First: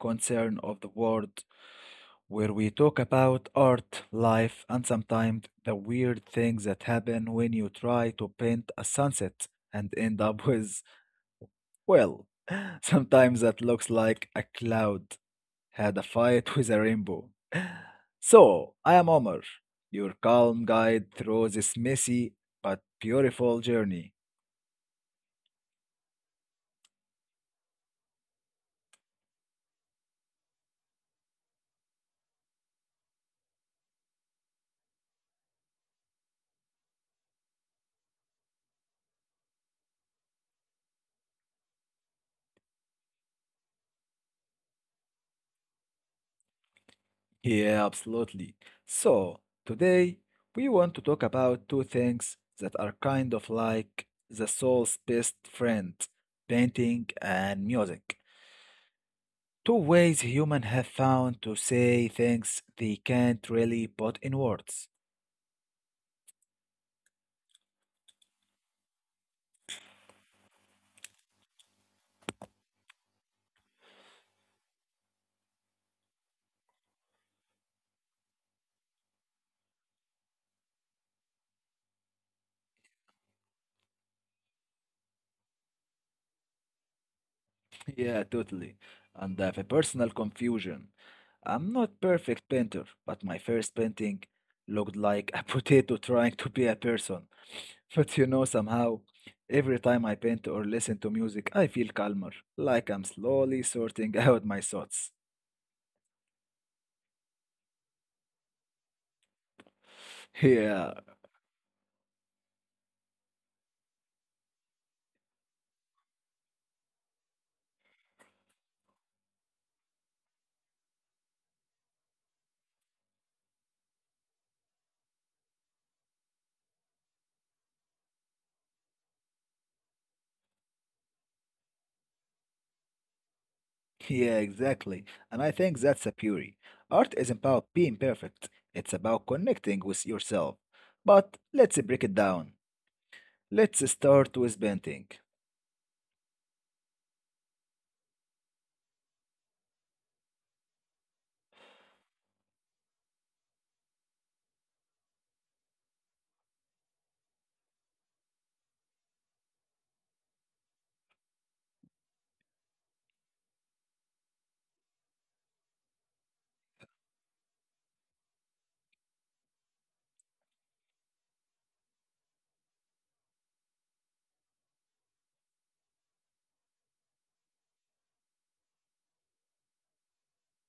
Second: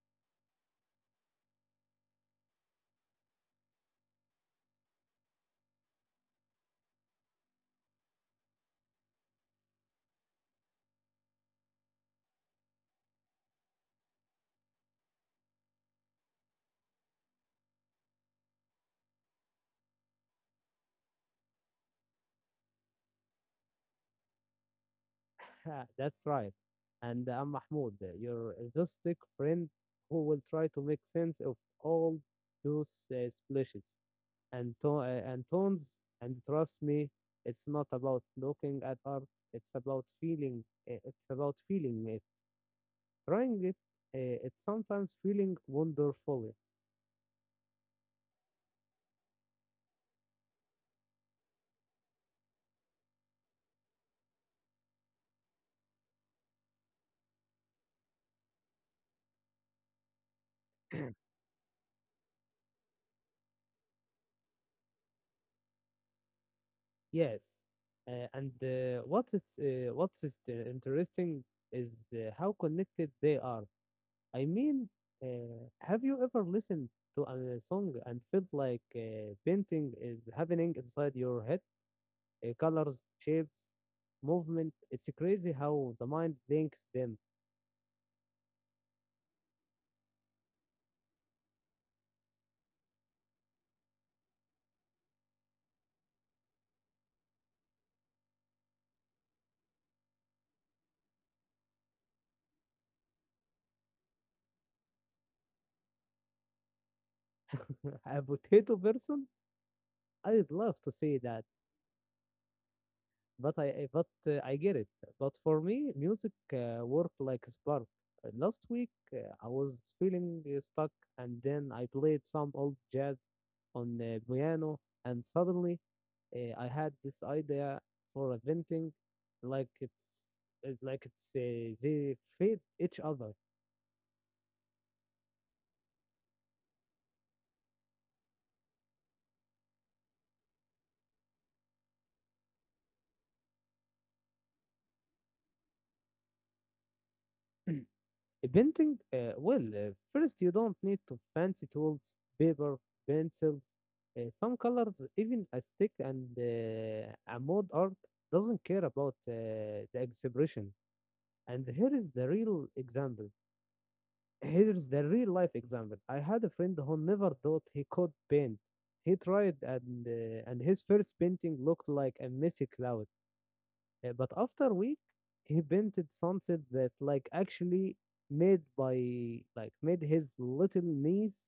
concern of the world where we talk about art, life, and sometimes the weird things that happen when you try to paint a sunset and end up with, well, sometimes that looks like a cloud had a fight with a rainbow. So, I am Omar, your calm guide through this messy but beautiful journey. That's right. And I'm Mahmoud, your rustic friend who will try to make sense of all those splashes and, and tones. And trust me, it's not about looking at art. It's about feeling. It's about feeling it, trying it. It's sometimes feeling wonderfully. Yeah, absolutely. So, today we want to talk about two things that are kind of like the soul's best friend, painting and music. Two ways humans have found to say things they can't really put in words. Yes. And what is the interesting is how connected they are. I mean, have you ever listened to a song and felt like painting is happening inside your head? Colors, shapes, movement. It's crazy how the mind thinks them. Yeah, totally. And I have a personal confusion. I'm not perfect painter, but my first painting looked like a potato trying to be a person. But you know, somehow, every time I paint or listen to music, I feel calmer, like I'm slowly sorting out my thoughts. A potato person? I'd love to see that. Yeah, But I get it. But for me, music worked like a spark. Last week, I was feeling stuck, and then I played some old jazz on the piano, and suddenly, I had this idea for a venting, like it's like it's they feed each other. yeah, exactly. And I think that's a beauty. Art isn't about being perfect, it's about connecting with yourself. But let's break it down. Let's start with painting. Painting, well, first you don't need to fancy tools, paper, pencils. Some colors, even a stick and a mode art doesn't care about the expression. And here is the real example. Here's the real life example. I had a friend who never thought he could paint. He tried, and his first painting looked like a messy cloud. But after a week, he painted something that like actually made by like made his little niece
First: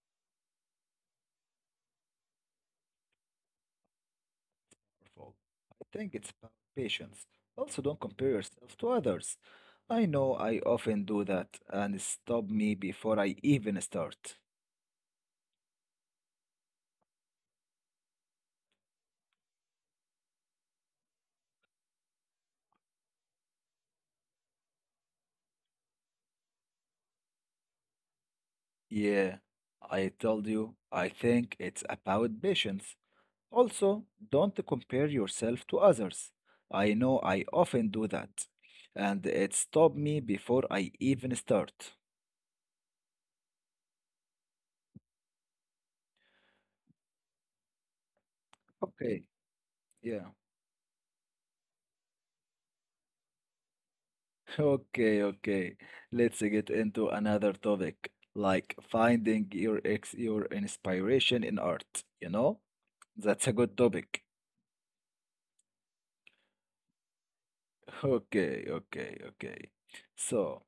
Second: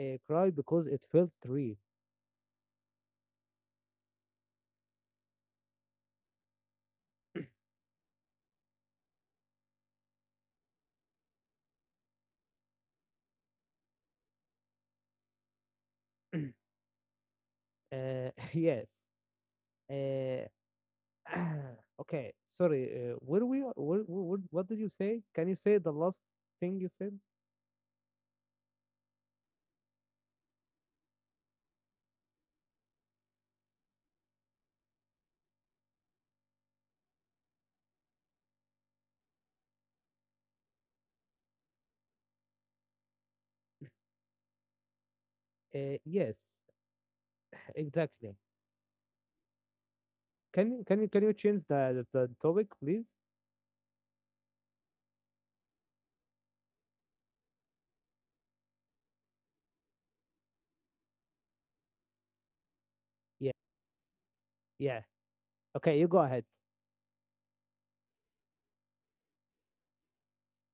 cry because it felt real. Powerful. I think it's about patience. Also, don't compare yourself to others. I know I often do that and it stop me before I even start. Yes. Uh, okay. Sorry. Where we? Where, What did you say? Can you say the last thing you said? Yeah, I told you, I think it's about patience. Also, don't compare yourself to others. I know I often do that and it stopped me before I even start. Yes. Exactly. Okay, Can yeah. you can you can you change the topic, please? Okay, okay. Let's get into another topic, like finding your inspiration in art, you know? Yeah. That's a good topic. Yeah. Okay. You go ahead. Okay, okay, okay. So,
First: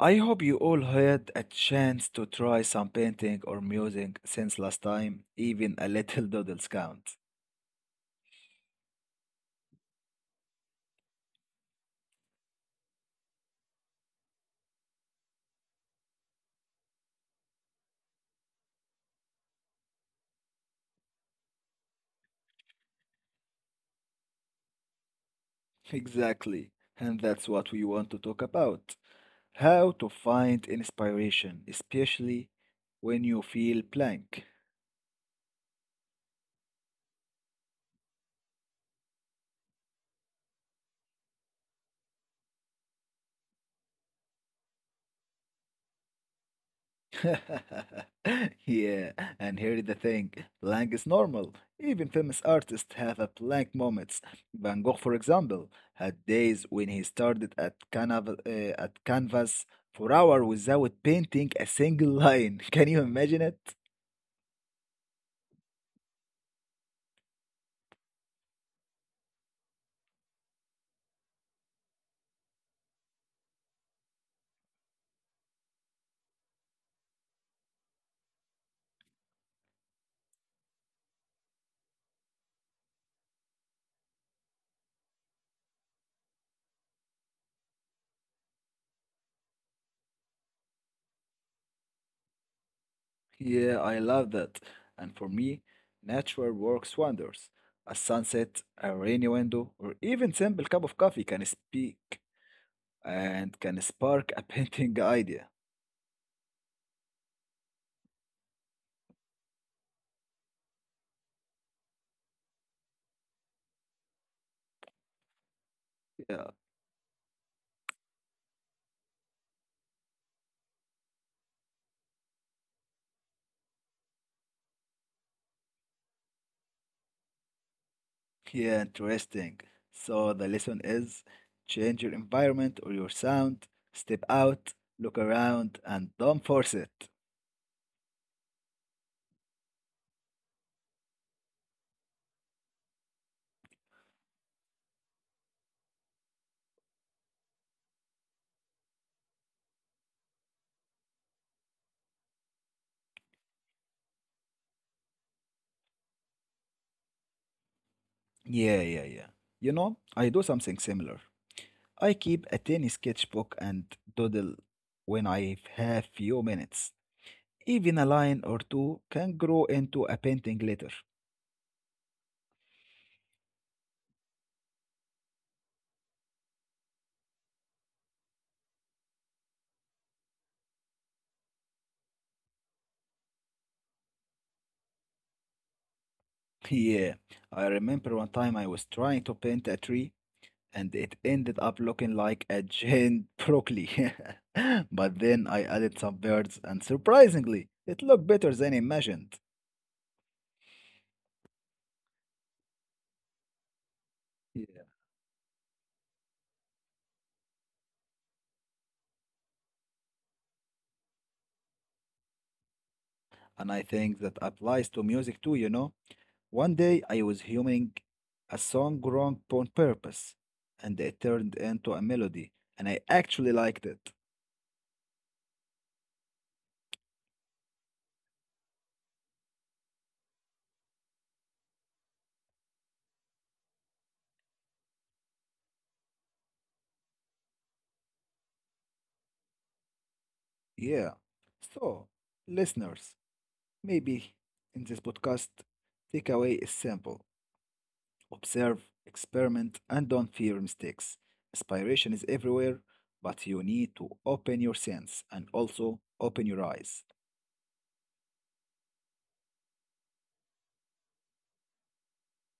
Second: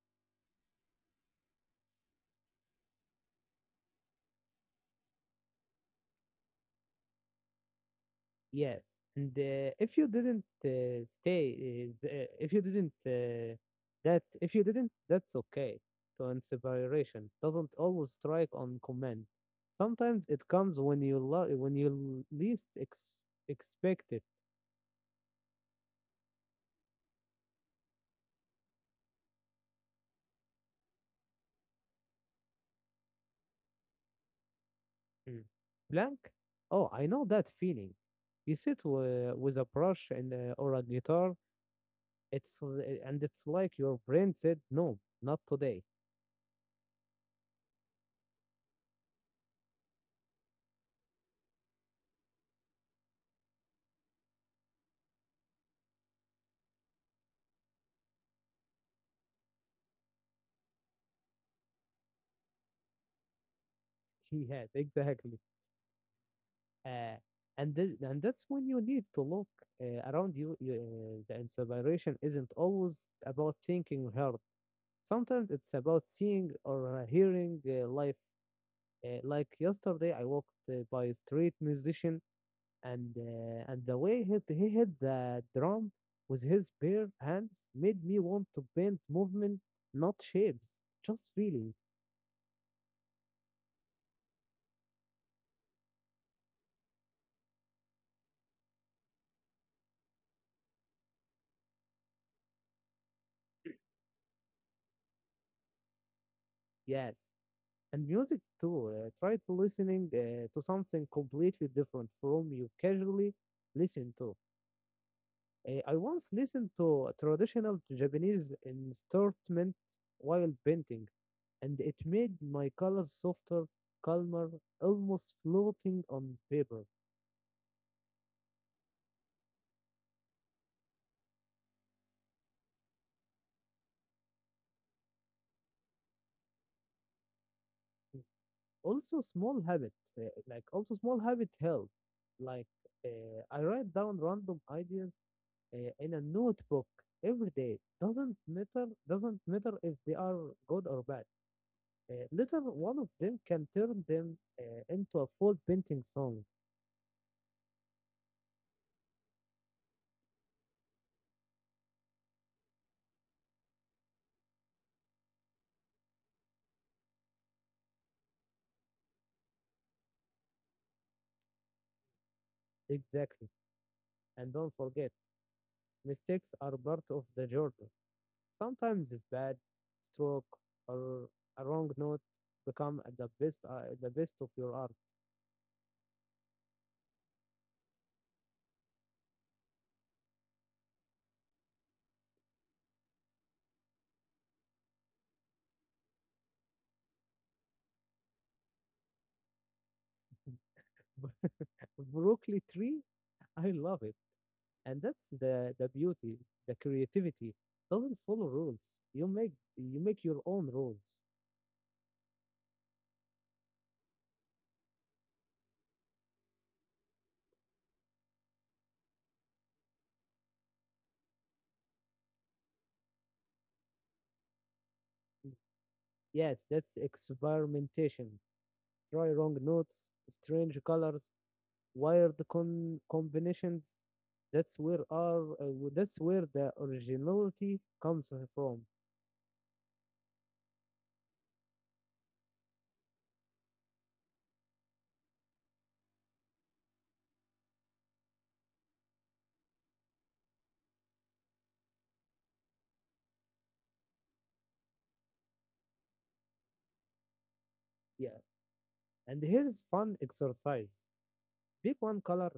I hope you all had a chance to try some painting or music since last time, even a little doodles count. Yes. And if you didn't stay, if you didn't, that's okay. So inspiration doesn't always strike on command. Sometimes it comes when you least expect it. Exactly. And that's what we want to talk about. How to find inspiration, especially when you feel blank. Mm. Blank? Oh, I know that feeling. You sit with a brush and or a guitar. And it's like your brain said, no, not today. Yeah, and here is the thing. Blank is normal. Even famous artists have a blank moments. Van Gogh, for example, had days when he started at canvas for hours without painting a single line. Can you imagine it? Yes, exactly. uh, and that's when you need to look around you. The inspiration isn't always about thinking hard. Sometimes it's about seeing or hearing life. Like yesterday, I walked by a street musician, and the way he hit the drum with his bare hands made me want to paint movement, not shapes, just feeling. Yeah, I love that. And for me, nature works wonders. A sunset, a rainy window, or even simple cup of coffee can speak and can spark a painting idea. Yes, and music too. Try to listening to something completely different from you casually listen to. I once listened to a traditional Japanese instrument while painting, and it made my colors softer, calmer, almost floating on paper. Yeah, interesting. So the lesson is change your environment or your sound, step out, look around, and don't force it. Also, small habit help. Like I write down random ideas in a notebook every day. Doesn't matter if they are good or bad. Later, one of them can turn them into a full painting song. Yeah. You know, I do something similar. I keep a tiny sketchbook and doodle when I have few minutes. Even a line or two can grow into a painting later. Exactly. And don't forget, mistakes are part of the journey. Sometimes it's bad stroke or a wrong note become the best of your art. Yeah, I remember one time I was trying to paint a tree and it ended up looking like a giant broccoli. But then I added some birds, and surprisingly, it looked better than imagined. Broccoli tree, I love it. Yeah. And that's the beauty. The creativity doesn't follow rules. You make your own rules. And I think that applies to music too, you know. One day I was humming a song wrong on purpose, and it turned into a melody, and I actually liked it. Yes, that's experimentation. Try wrong notes, strange colors, wired combinations. That's where the originality comes from. Yeah. So, listeners, maybe in this podcast, takeaway is simple. Observe, experiment, and don't fear mistakes. Inspiration is everywhere, but you need to open your sense and also open your eyes. Yeah, and here's fun exercise. Pick one color,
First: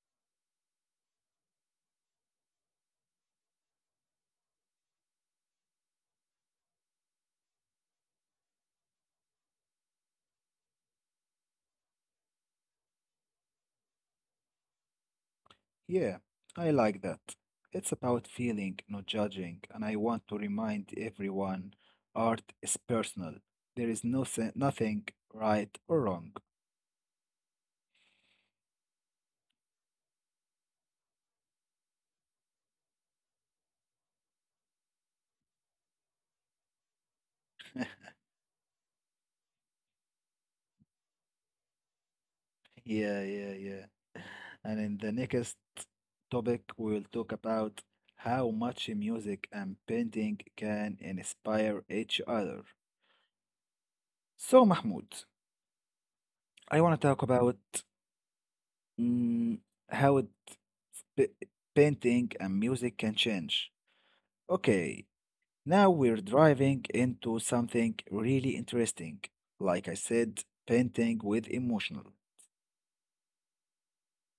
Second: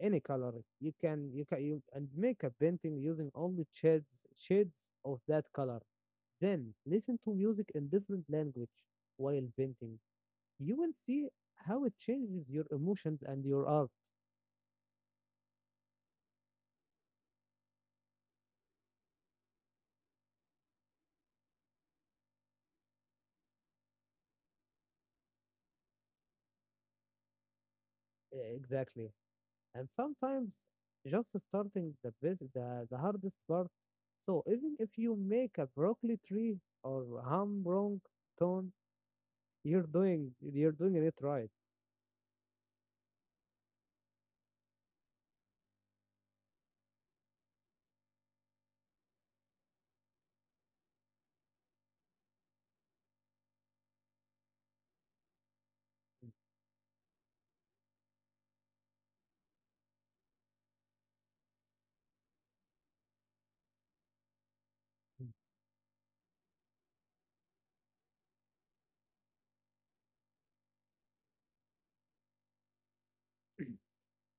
any color. You can you can you and make a painting using only shades of that color. Then listen to music in different language while painting. You will see how it changes your emotions and your art. Yeah, I like that. It's about feeling, not judging, and I want to remind everyone art is personal. There is nothing right or wrong. Exactly. And sometimes just starting the best, the hardest part. So even if you make a broccoli tree or hum wrong tone, you're doing it right. Yeah. And in the next topic, we'll talk about how much music and painting can inspire each other. So, Mahmoud, I want to talk about mm, how it, p- painting and music can change. Okay, now we're driving into something really interesting. Like I said, painting with emotional.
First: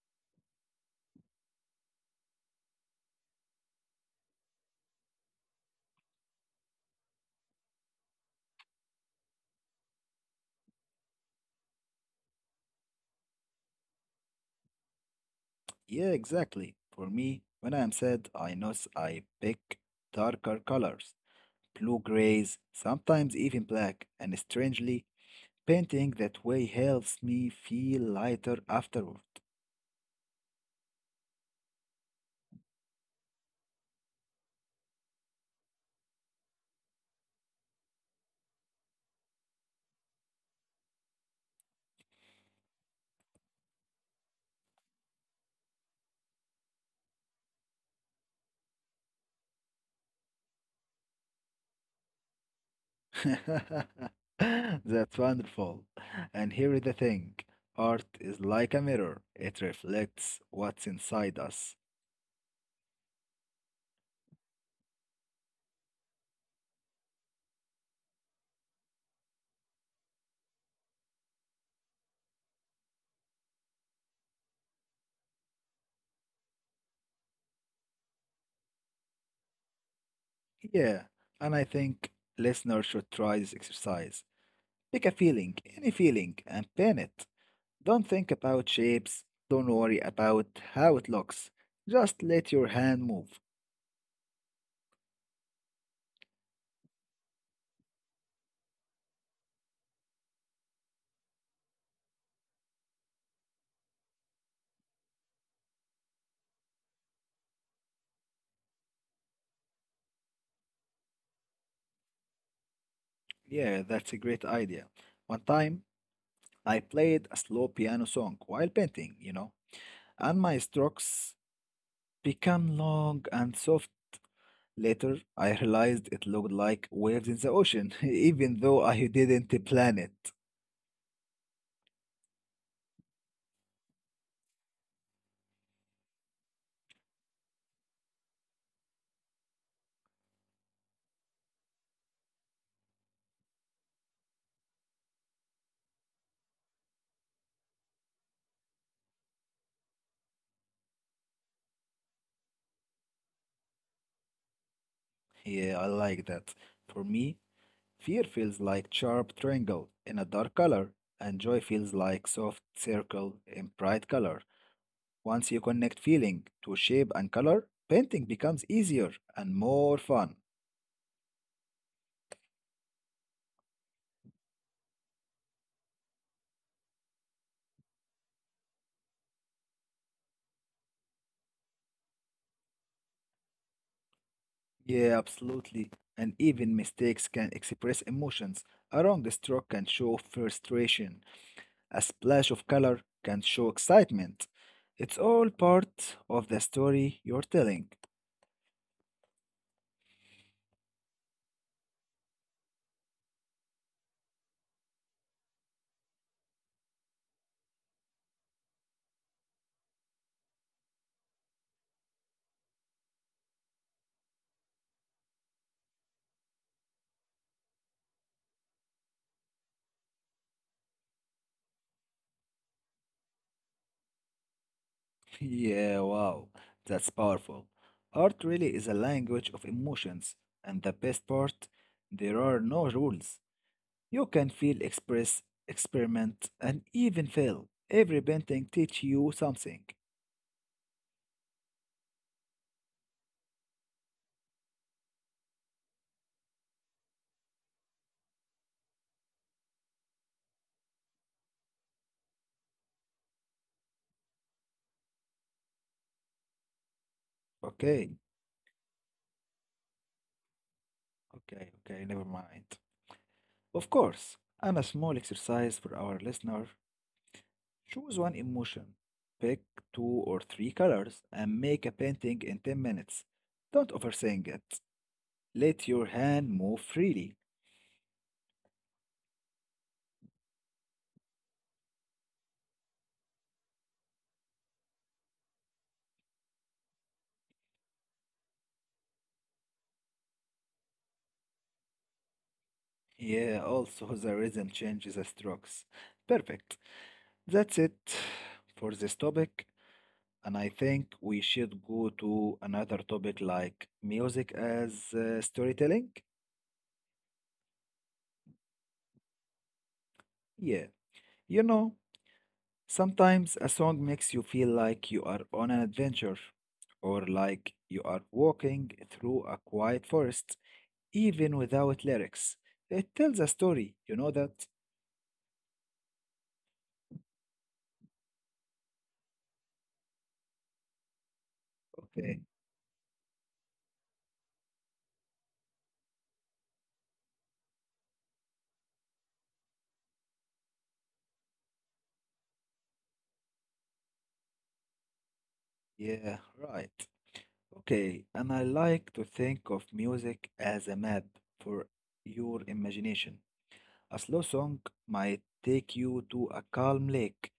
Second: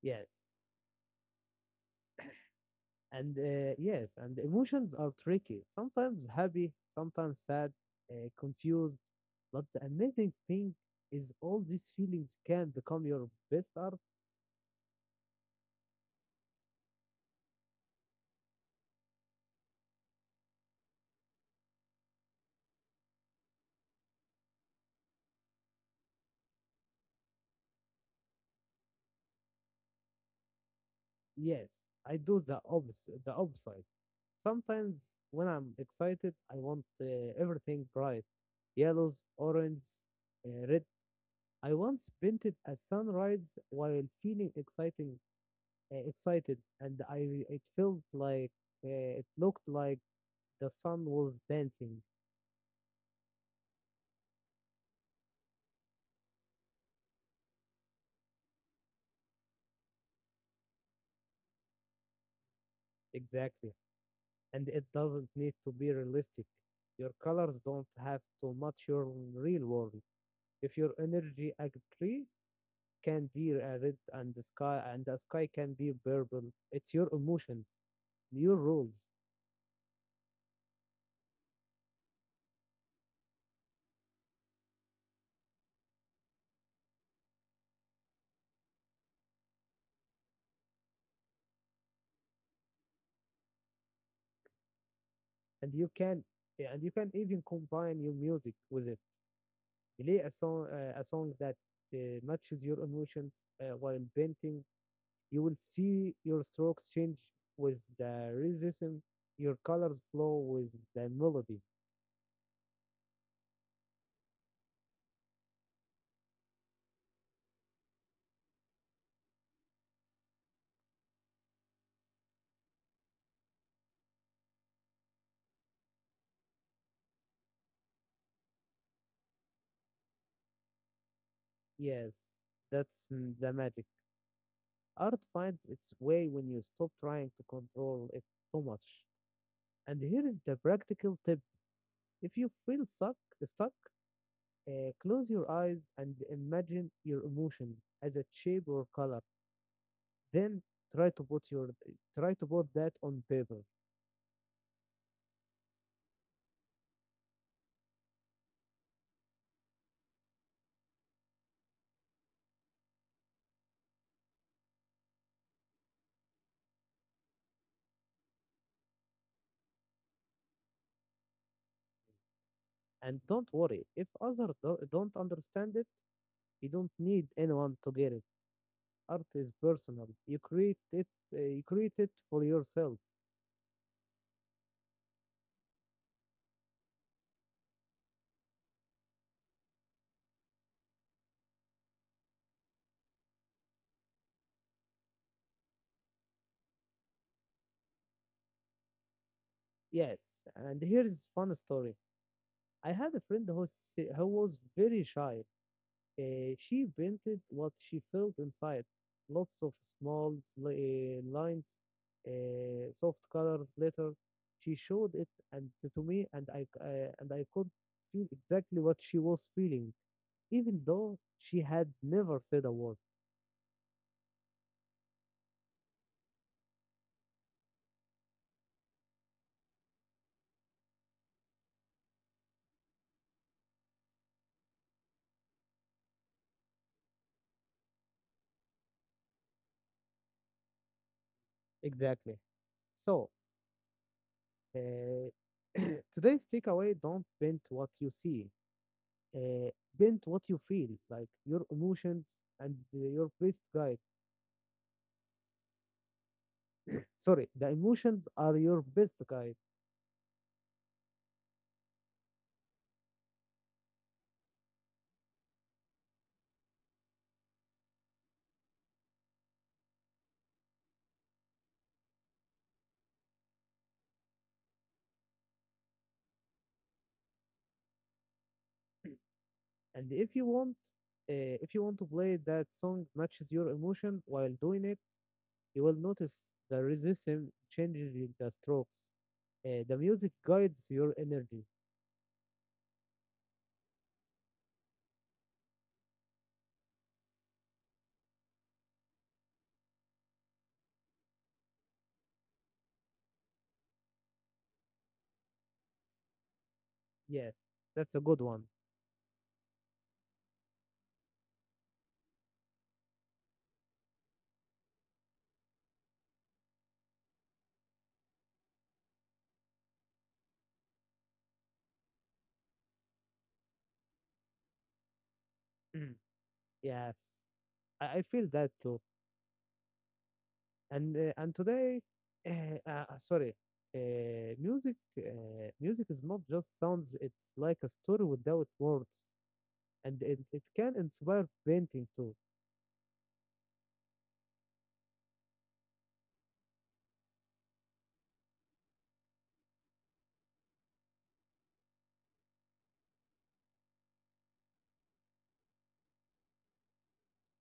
Yes. And emotions are tricky, sometimes happy, sometimes sad, confused, but the amazing thing is all these feelings can become your best art. Yeah, exactly. For me, when I'm sad, I know I pick darker colors, blue grays, sometimes even black, and strangely, painting that way helps me feel lighter afterward. Yes, I do the opposite sometimes. When I'm excited, I want everything bright. Yellows, orange, red. I once painted a sunrise while feeling exciting uh, excited, and I it felt like it looked like the sun was dancing. That's wonderful. And here is the thing. Art is like a mirror. It reflects what's inside us. Exactly, and it doesn't need to be realistic. Your colors don't have to match your real world. If your energy a tree can be a red, and the sky can be purple, it's your emotions, your rules. Yeah, and I think listeners should try this exercise. Pick a feeling, any feeling, and paint it. Don't think about shapes. Don't worry about how it looks. Just let your hand move. And you can and you can even combine your music with it. Play a song that matches your emotions while painting. You will see your strokes change with the rhythm, your colors flow with the melody. Yeah, that's a great idea. One time, I played a slow piano song while painting, you know, and my strokes become long and soft. Later, I realized it looked like waves in the ocean, even though I didn't plan it. Yes, that's the magic. Art finds its way when you stop trying to control it too much. And here is the practical tip. If you feel stuck, close your eyes and imagine your emotion as a shape or color. Then try to put your try to put that on paper. Yeah, I like that. For me, fear feels like sharp triangle in a dark color, and joy feels like soft circle in bright color. Once you connect feeling to shape and color, painting becomes easier and more fun. And don't worry if others don't understand it. You don't need anyone to get it. Art is personal. You create it. You create it for yourself. Yeah, absolutely. And even mistakes can express emotions. A wrong stroke can show frustration, a splash of color can show excitement. It's all part of the story you're telling. Yes. And here's fun story. I had a friend who was very shy. She painted what she felt inside. Lots of small lines, soft colors, glitter. She showed it and to me, and I could feel exactly what she was feeling, even though she had never said a word. Yeah, wow, that's powerful. Art really is a language of emotions, and the best part, there are no rules. You can feel, express, experiment, and even fail. Every painting teach you something. Exactly. So Uh, today's takeaway, don't bend what you see, uh, bend what you feel, like your emotions and your best guide. Sorry, the emotions Okay, are your best guide. okay, never mind. Of course, and a small exercise for our listener choose one emotion, pick two or three colors, and make a painting in 10 minutes. Don't overthink it. Let your hand move freely. And if you want, if you want to play that song matches your emotion while doing it, you will notice the rhythm changes in the strokes. The music guides your energy. Yeah, also the rhythm changes the strokes. Perfect. That's it for this topic. And I think we should go to another topic like music as storytelling. Yes, that's a good one. Yeah, you know, sometimes a song makes you feel like you are on an adventure or like you are walking through a quiet forest, even without lyrics. It tells a story, you know that? Yes, I feel that too. and uh, and today Okay, Sorry. Music is not just sounds, it's like a story without words, and it can inspire painting too. yeah, right. Okay, and I like to think of music as a map for your imagination. A slow song might take you to a calm lake,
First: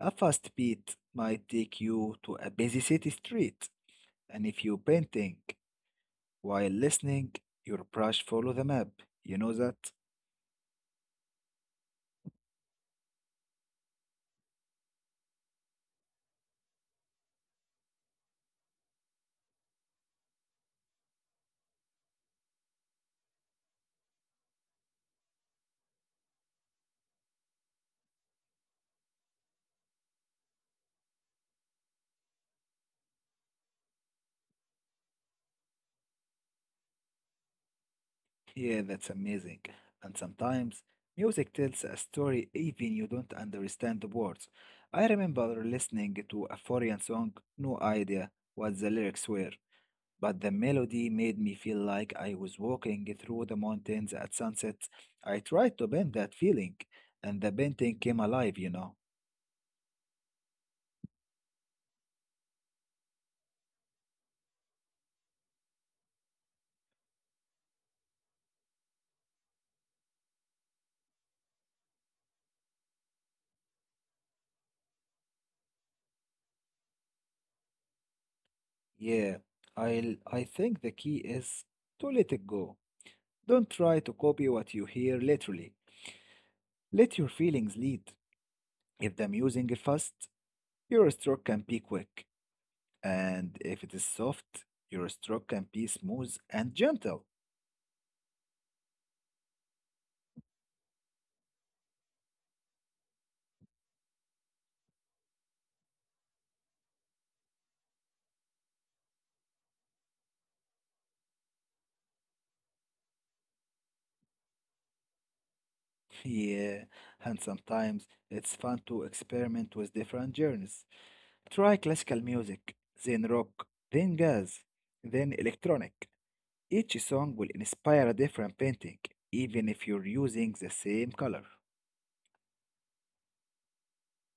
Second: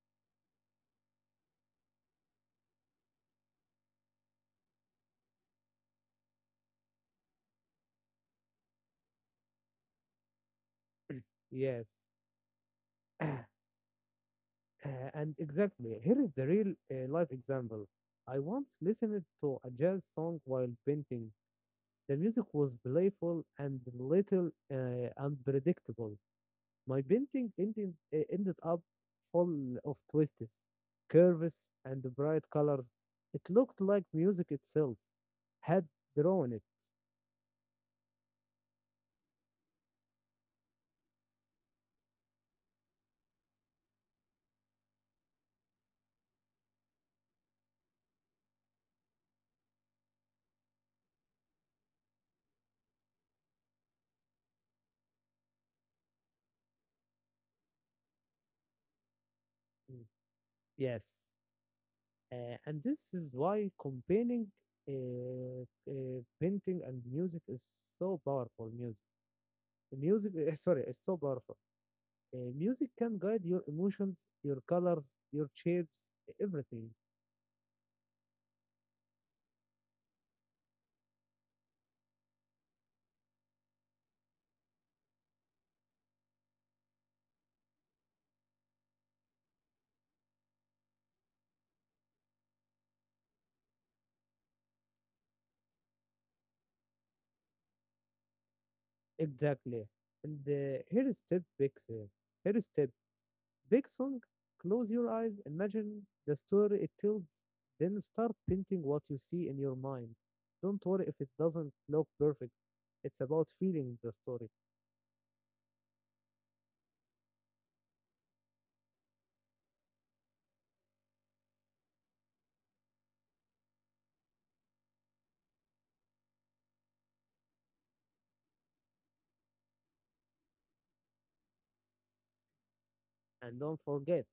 a fast beat might take you to a busy city street, and if you are painting, while listening, your brush follow the map. You know that? Yes. And exactly, here is the real life example. I once listened to a jazz song while painting. The music was playful and little unpredictable. My painting ended up full of twists, curves, and bright colors. It looked like music itself had drawn it. Yeah, that's amazing. And sometimes music tells a story even you don't understand the words. I remember listening to a foreign song, no idea what the lyrics were, but the melody made me feel like I was walking through the mountains at sunset. I tried to bend that feeling, and the painting came alive, you know. Mm. Yes. And this is why combining uh, painting and music is so powerful. Music, sorry, is so powerful. Music can guide your emotions, your colors, your shapes, everything. Yeah, I think the key is to let it go. Don't try to copy what you hear literally. Let your feelings lead. If the music is fast, your stroke can be quick. And if it is soft, your stroke can be smooth and gentle. Exactly. And here is step six. Here is step Big song, close your eyes, imagine the story it tells, then start painting what you see in your mind. Don't worry if it doesn't look perfect. It's about feeling the story. Yeah, and sometimes it's fun to experiment with different genres. Try classical music, then rock, then jazz, then electronic. Each song will inspire a different painting, even if you're using the same color. And don't forget,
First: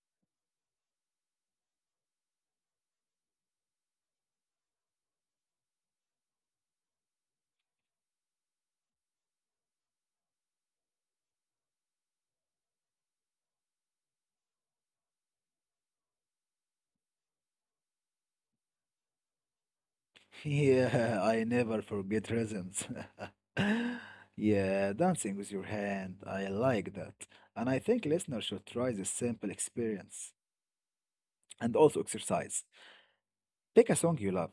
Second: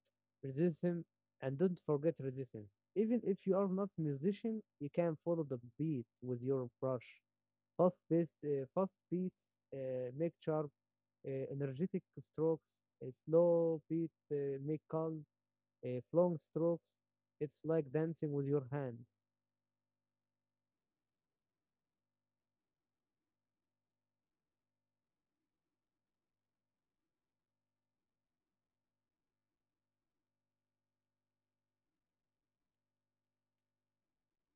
resistance, and don't forget resistance. Even if you are not musician, you can follow the beat with your brush. Fast beats make sharp, energetic strokes. A slow beat make calm, flowing strokes. It's like dancing with your hand. Yeah, I never forget rhythms. Yeah, dancing with your hand, I like that. And I think listeners should try this simple experience. And also exercise. Pick a song you love,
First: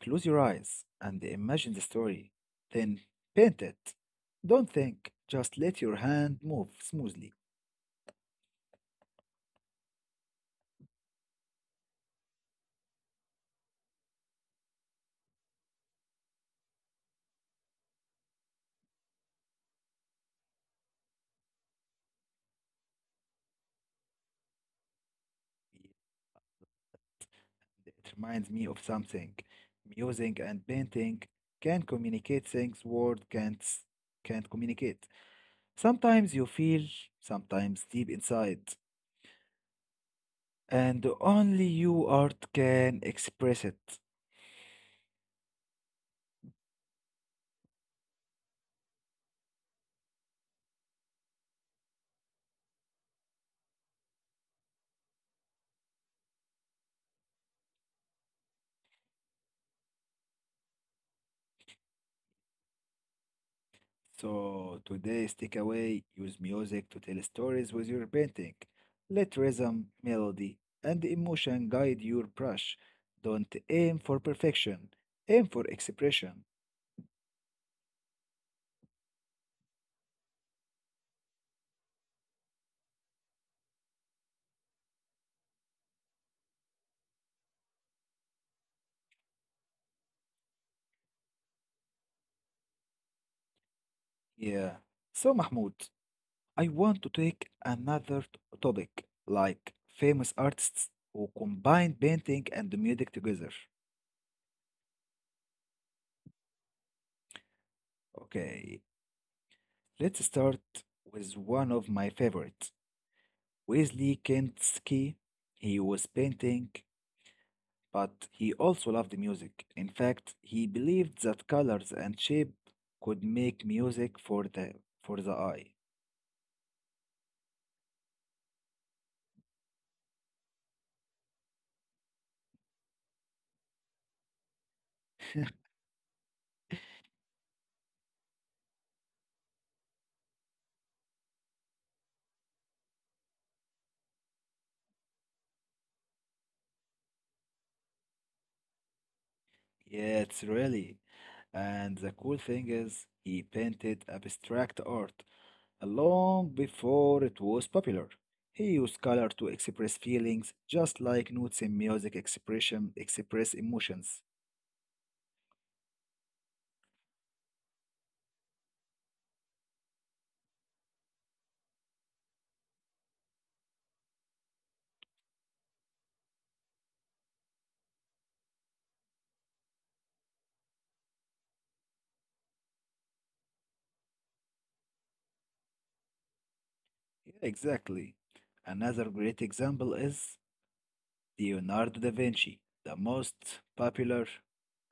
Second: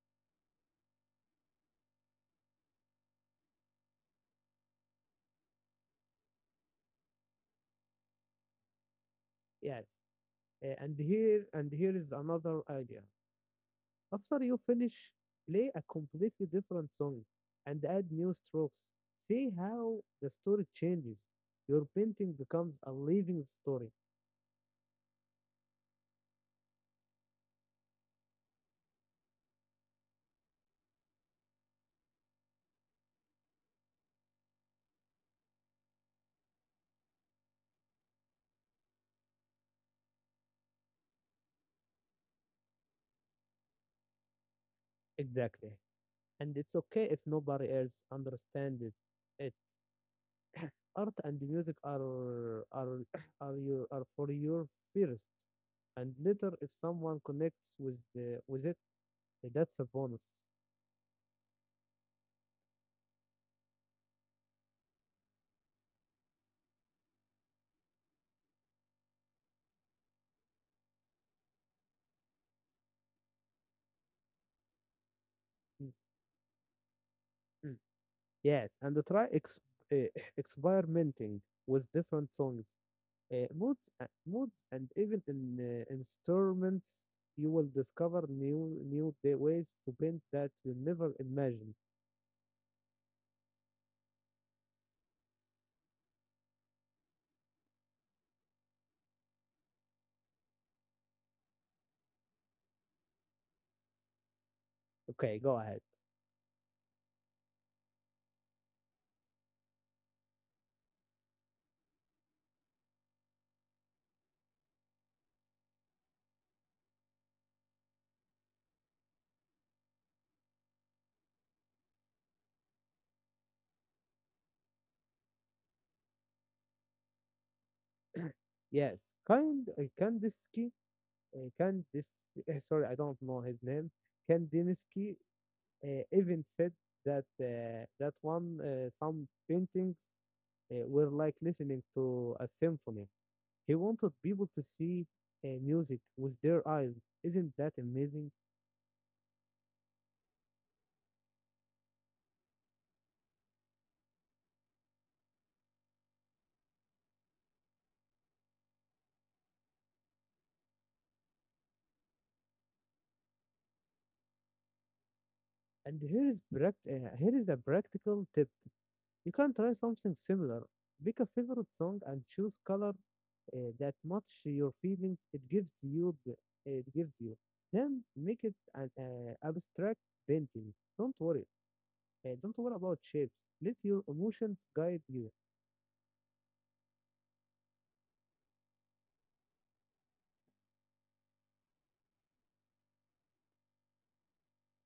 close your eyes, and imagine the story. Then paint it. Don't think, just let your hand move smoothly. Yes. And here is another idea. After you finish, play a completely different song and add new strokes. See how the story changes. Your painting becomes a living story. It reminds me of something. Music and painting can communicate things word can't communicate. Sometimes you feel, sometimes deep inside, and only you art can express it. Exactly. And it's okay if nobody else understands it. Art and music are are for your first, and later if someone connects with it, that's a bonus. So today's takeaway use music to tell stories with your painting. Let rhythm, melody, and emotion guide your brush. Don't aim for perfection, aim for Mm, expression. mm. Yes, and try ex uh, experimenting with different songs, moods, and even in instruments. You will discover new ways to paint that you never imagined. Yeah. So, Mahmoud, I want to take topic like famous artists who combine painting and music together. Okay, go ahead. Okay, let's start with one of my favorites, Wesley Kinski. He was painting, but he also loved music. In fact, he believed that colors and shape could make music for the eye. Yes, kind Kandinsky, uh, Kandis, sorry, I don't know his name. Kandinsky even said that that one some paintings were like listening to a symphony. He wanted people to see music with their eyes. Isn't that amazing? Yeah, it's really. And the cool thing is, he painted abstract art long before it was popular. He used color to express feelings, just like notes in music express emotions. And here is a practical tip. You can try something similar. Pick a favorite song and choose color that match your feelings. It gives you. Then make it an abstract painting. Don't worry. Don't worry about shapes. Let your emotions guide you. Yeah, exactly. Another great example is Leonardo da Vinci, the most popular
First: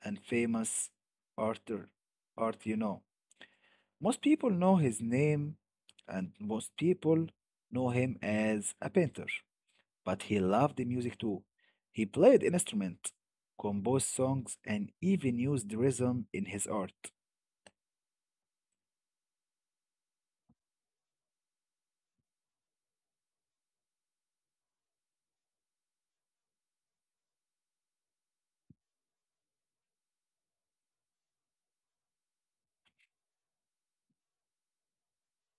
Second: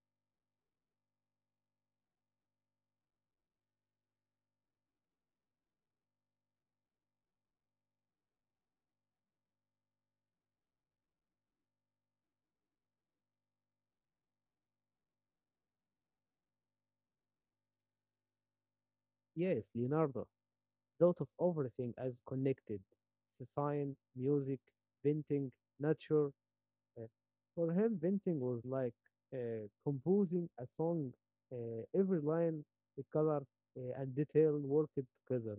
and famous arter, art you know. Most people know his name, and most people know him as a painter, but he loved the music too. He played an instrument, composed songs, and even used rhythm in his art. Yes, Leonardo thought of everything as connected. Design, music, painting, nature. uh, for him, painting was like composing a song. Every line, the color, and detail worked together,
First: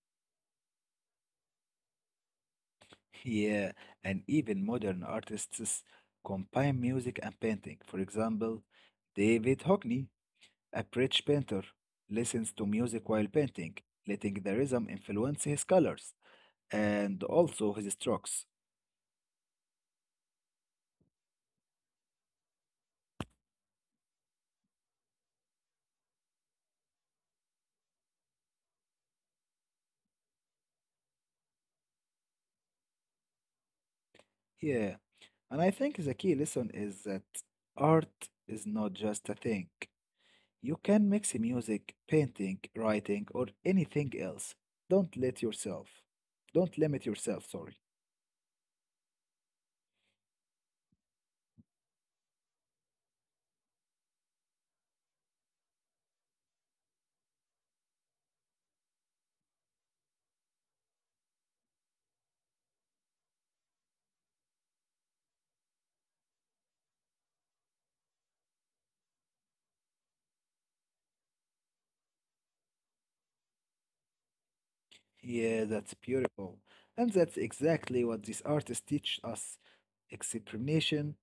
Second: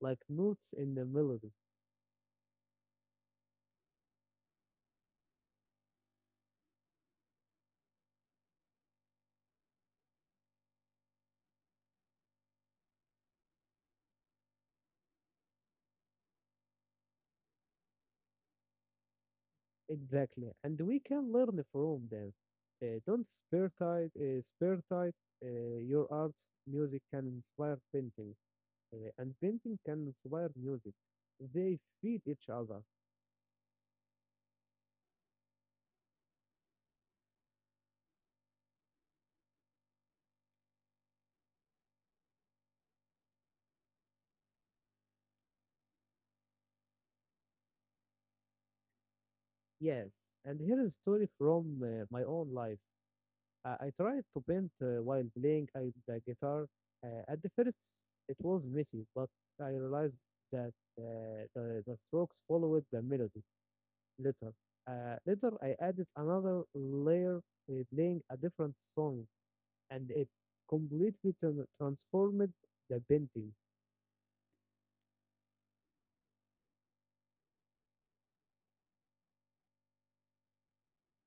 like notes in the melody. Yeah, and even modern artists combine music and painting. For example, David Hockney, a British painter, listens to music while painting, letting the rhythm influence his colors and also his strokes. Exactly. And we can learn from them. Don't spare tight your arts, music can inspire painting. And painting can inspire music. They feed each other. Yeah, and I think the key lesson is that art is not just a thing. You can mix music, painting, writing, or anything else. Don't let yourself. Don't limit yourself, sorry. Yes, and here is a story from my own life. I tried to paint while playing the guitar. At the first, it was messy, but I realized that the strokes followed the melody later. Later, I added another layer, playing a different song, and it completely transformed the painting. Yeah, that's beautiful. And that's exactly what these artists teach us. Experimentation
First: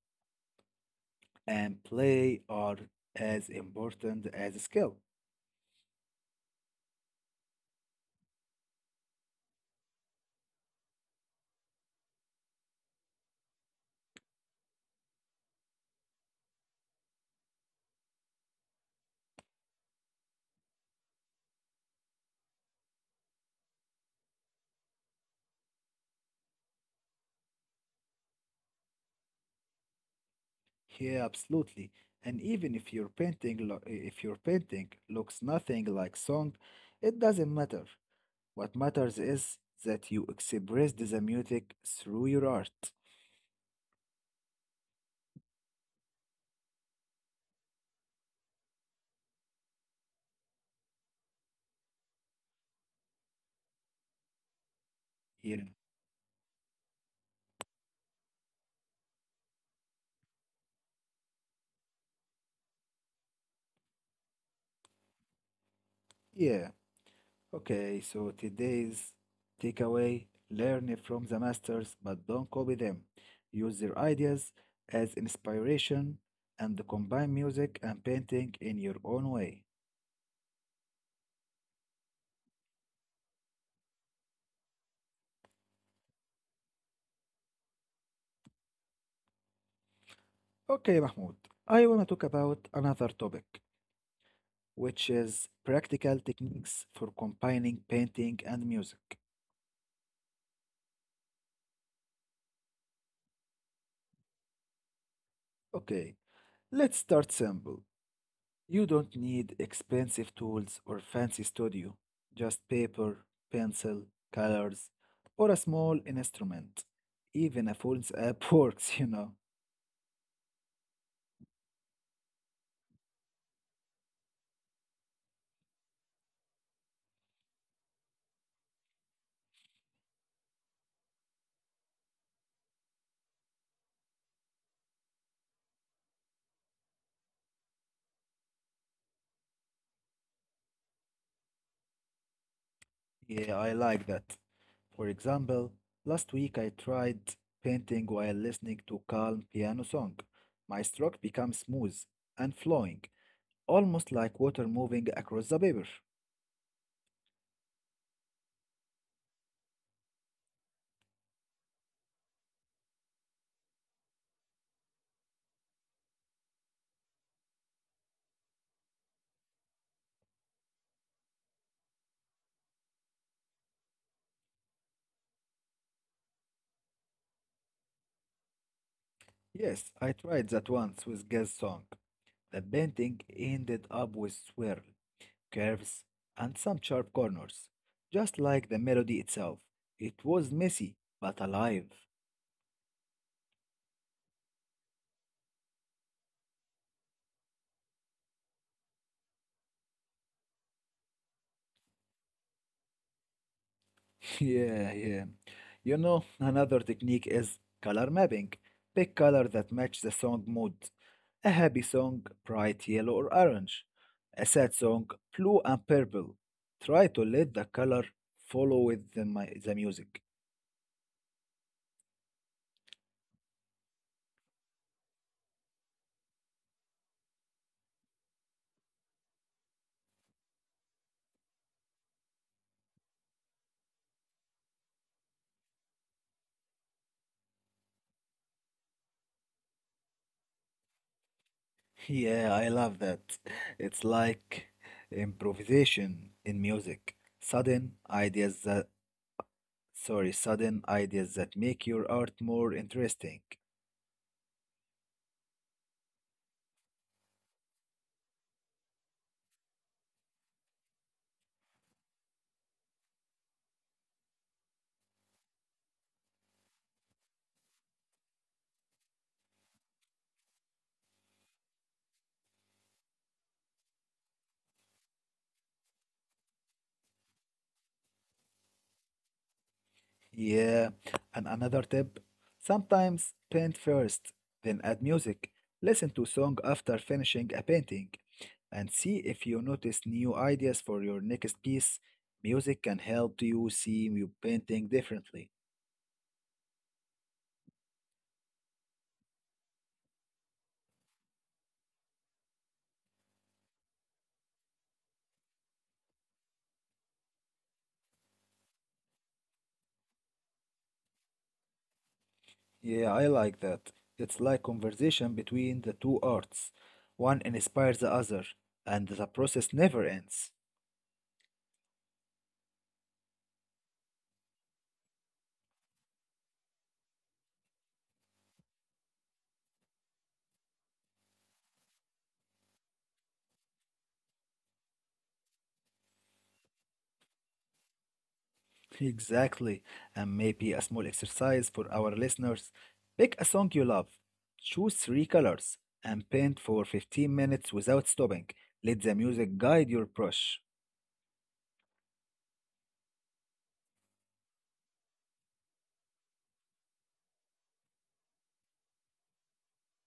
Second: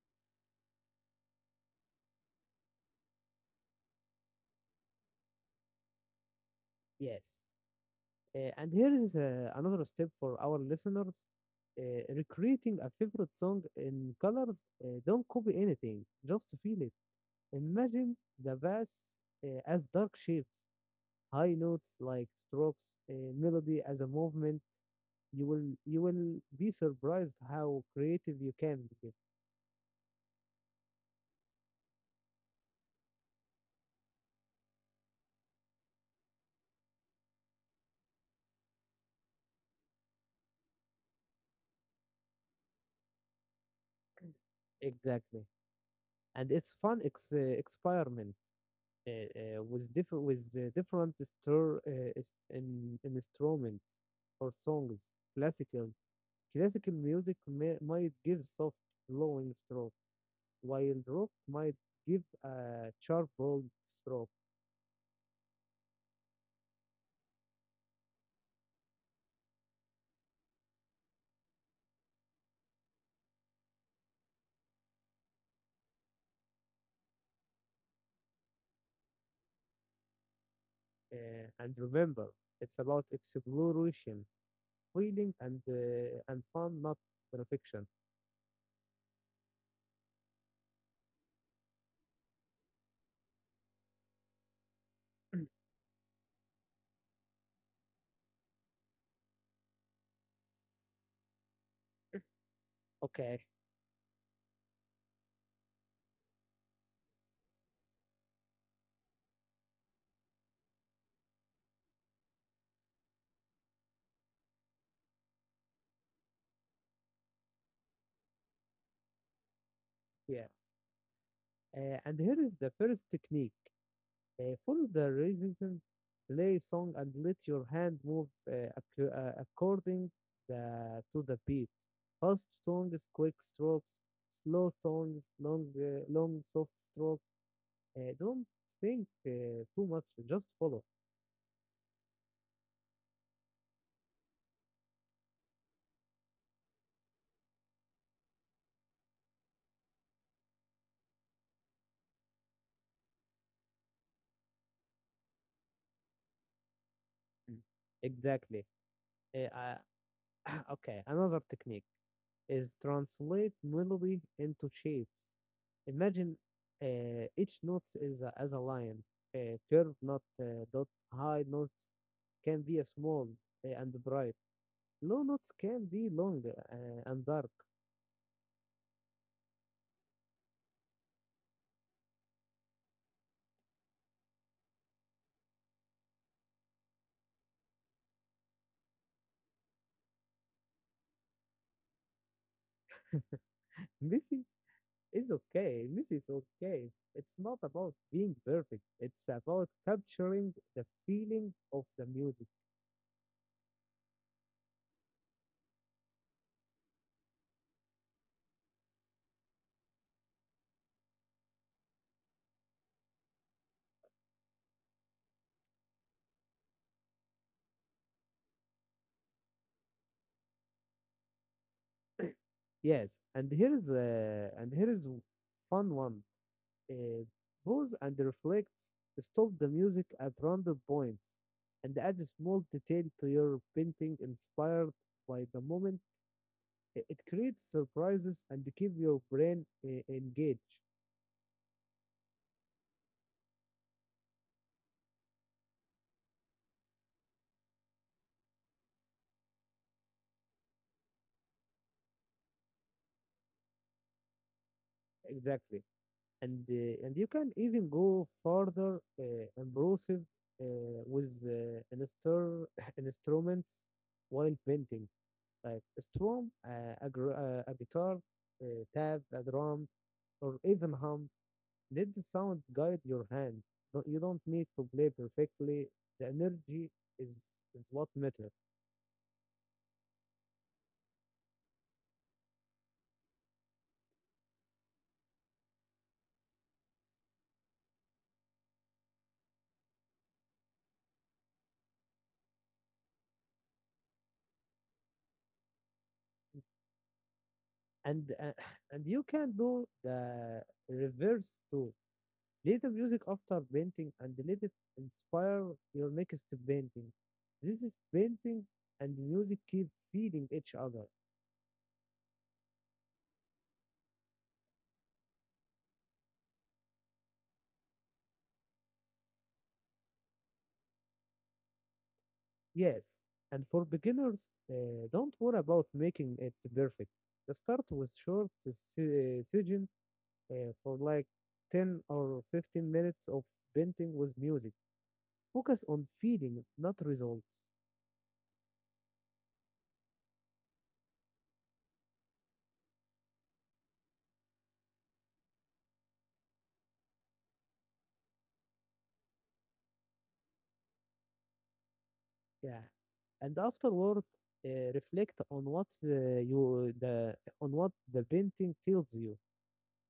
and play are as important as skill. Yes. And here is another step for our listeners. Recreating a favorite song in colors, don't copy anything, just feel it. Imagine the bass as dark shapes, high notes like strokes, melody as a movement. You will be surprised how creative you can be. Yeah, absolutely. And even if if your painting looks nothing like song, it doesn't matter. What matters is that you express the music through your art. Exactly, and it's fun experiment with different in instruments or songs. Yeah. Classical Classical music might give soft flowing stroke, while rock might give a sharp bold stroke. Yeah, okay, so today's takeaway learn from the masters, but don't copy them. Use their ideas as inspiration and combine music and painting in your own way. And remember, it's about exploration, feeling, and fun, not perfection. Okay, Mahmoud, I want to talk about another topic, which is practical techniques for combining painting and music. Okay, Okay, let's start simple. You don't need expensive tools or fancy studio, just paper, pencil, colors, or a small instrument. Even a phone's app works, you know. yeah. And here is the first technique. Follow the rhythm, play song, and let your hand move according to the beat. Fast songs, quick strokes, slow songs, long soft strokes. Don't think too much, just follow. Yeah, I like that. For example, last week I tried painting while listening to calm piano song. My stroke becomes smooth and flowing, almost like water moving across the paper. Mm. Exactly. Uh, I- okay, another technique. Is translate melody into shapes. Imagine each note is as a line. A curved note, dot high notes can be a small and bright. Low notes can be long and dark. Yes, I tried that once with Gaz song. The painting ended up with swirl curves, and some sharp corners, just like the melody itself. It was messy, but alive. Missy is okay. Missy is okay. It's not about being perfect. It's about capturing the feeling of the music. Yeah. You know, another technique is color mapping. Pick color that match the song mood. A happy song, bright yellow or orange. A sad song, blue and purple. Try to let the color follow with the music. Yes, and here's fun one. uh, Pause and reflects. Stop the music at random points and add a small detail to your painting inspired by the moment. It creates surprises and keep your brain engaged. Yeah, I love that. It's like improvisation in music. Sorry, sudden ideas that make your art more interesting. Exactly. And, you can even go further impressive with an instruments while painting, like a strum, a guitar, tab, a drum, or even hum. Let the sound guide your hand. You don't need to play perfectly. The energy is is what matters. Yeah, and another tip, sometimes paint first, then add music. Listen to song after finishing a painting and see if you notice new ideas for your next piece. Music can help you see your painting differently. And and you can do the reverse too. Play the music after painting and let it inspire your next painting. This is painting and music keep feeding each other. Yeah, I like that. It's like conversation between the two arts. One inspires the other, and the process never ends. Yes, and for beginners, don't worry about making it perfect. Just start with short session for like 10 or 15 minutes of painting with music. Focus on feeling, not results. Exactly. And maybe a small exercise for our listeners. Pick a song you love, choose three colors, and paint for 15 minutes without stopping. Let the music guide your brush. Yeah. And afterward, reflect on what the painting tells you.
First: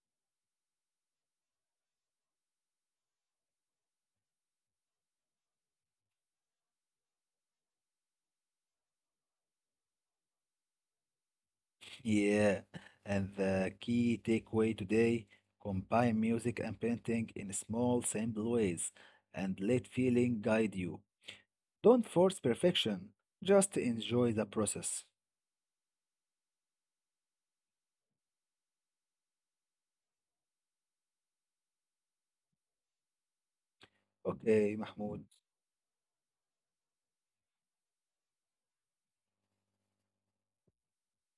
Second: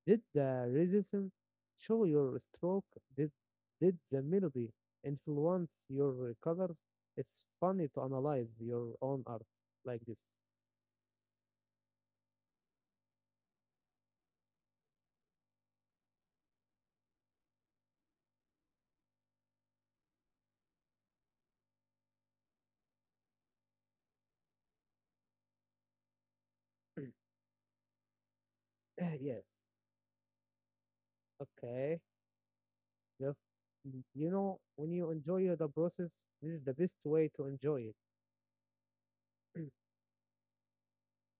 Did the rhythm show your stroke? Did did the melody influence your colors? It's funny to analyze your own art like this. Yeah. And the key takeaway today, combine music and painting in small, simple ways, and let feeling guide you. Don't force perfection. Just enjoy the process. yes. Okay. Just you know, Okay, when you Mahmoud. enjoy the process, this is the best way to enjoy it.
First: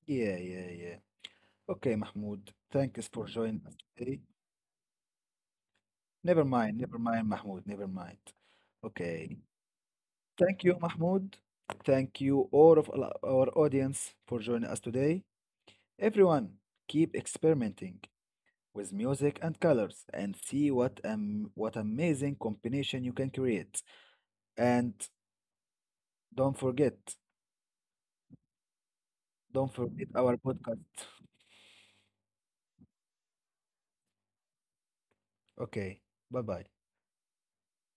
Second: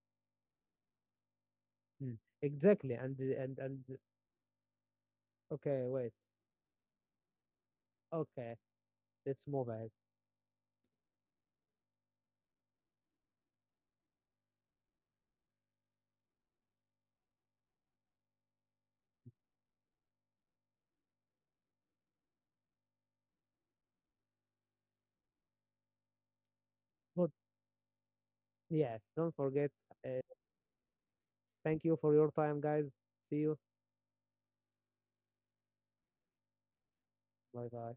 Yeah. Okay, Mahmoud. Exactly. Thanks for joining us today. Wait. Never mind, Mahmoud. Never mind. Okay, Okay. let's move ahead. Thank you, Mahmoud. Thank you, our audience, for joining us today. Everyone, keep experimenting with music and colors and see what amazing combination you can create. And don't forget, But yes, don't forget. don't forget Uh, our podcast. Thank you for your time, guys. See you. Okay. Bye bye. Bye bye.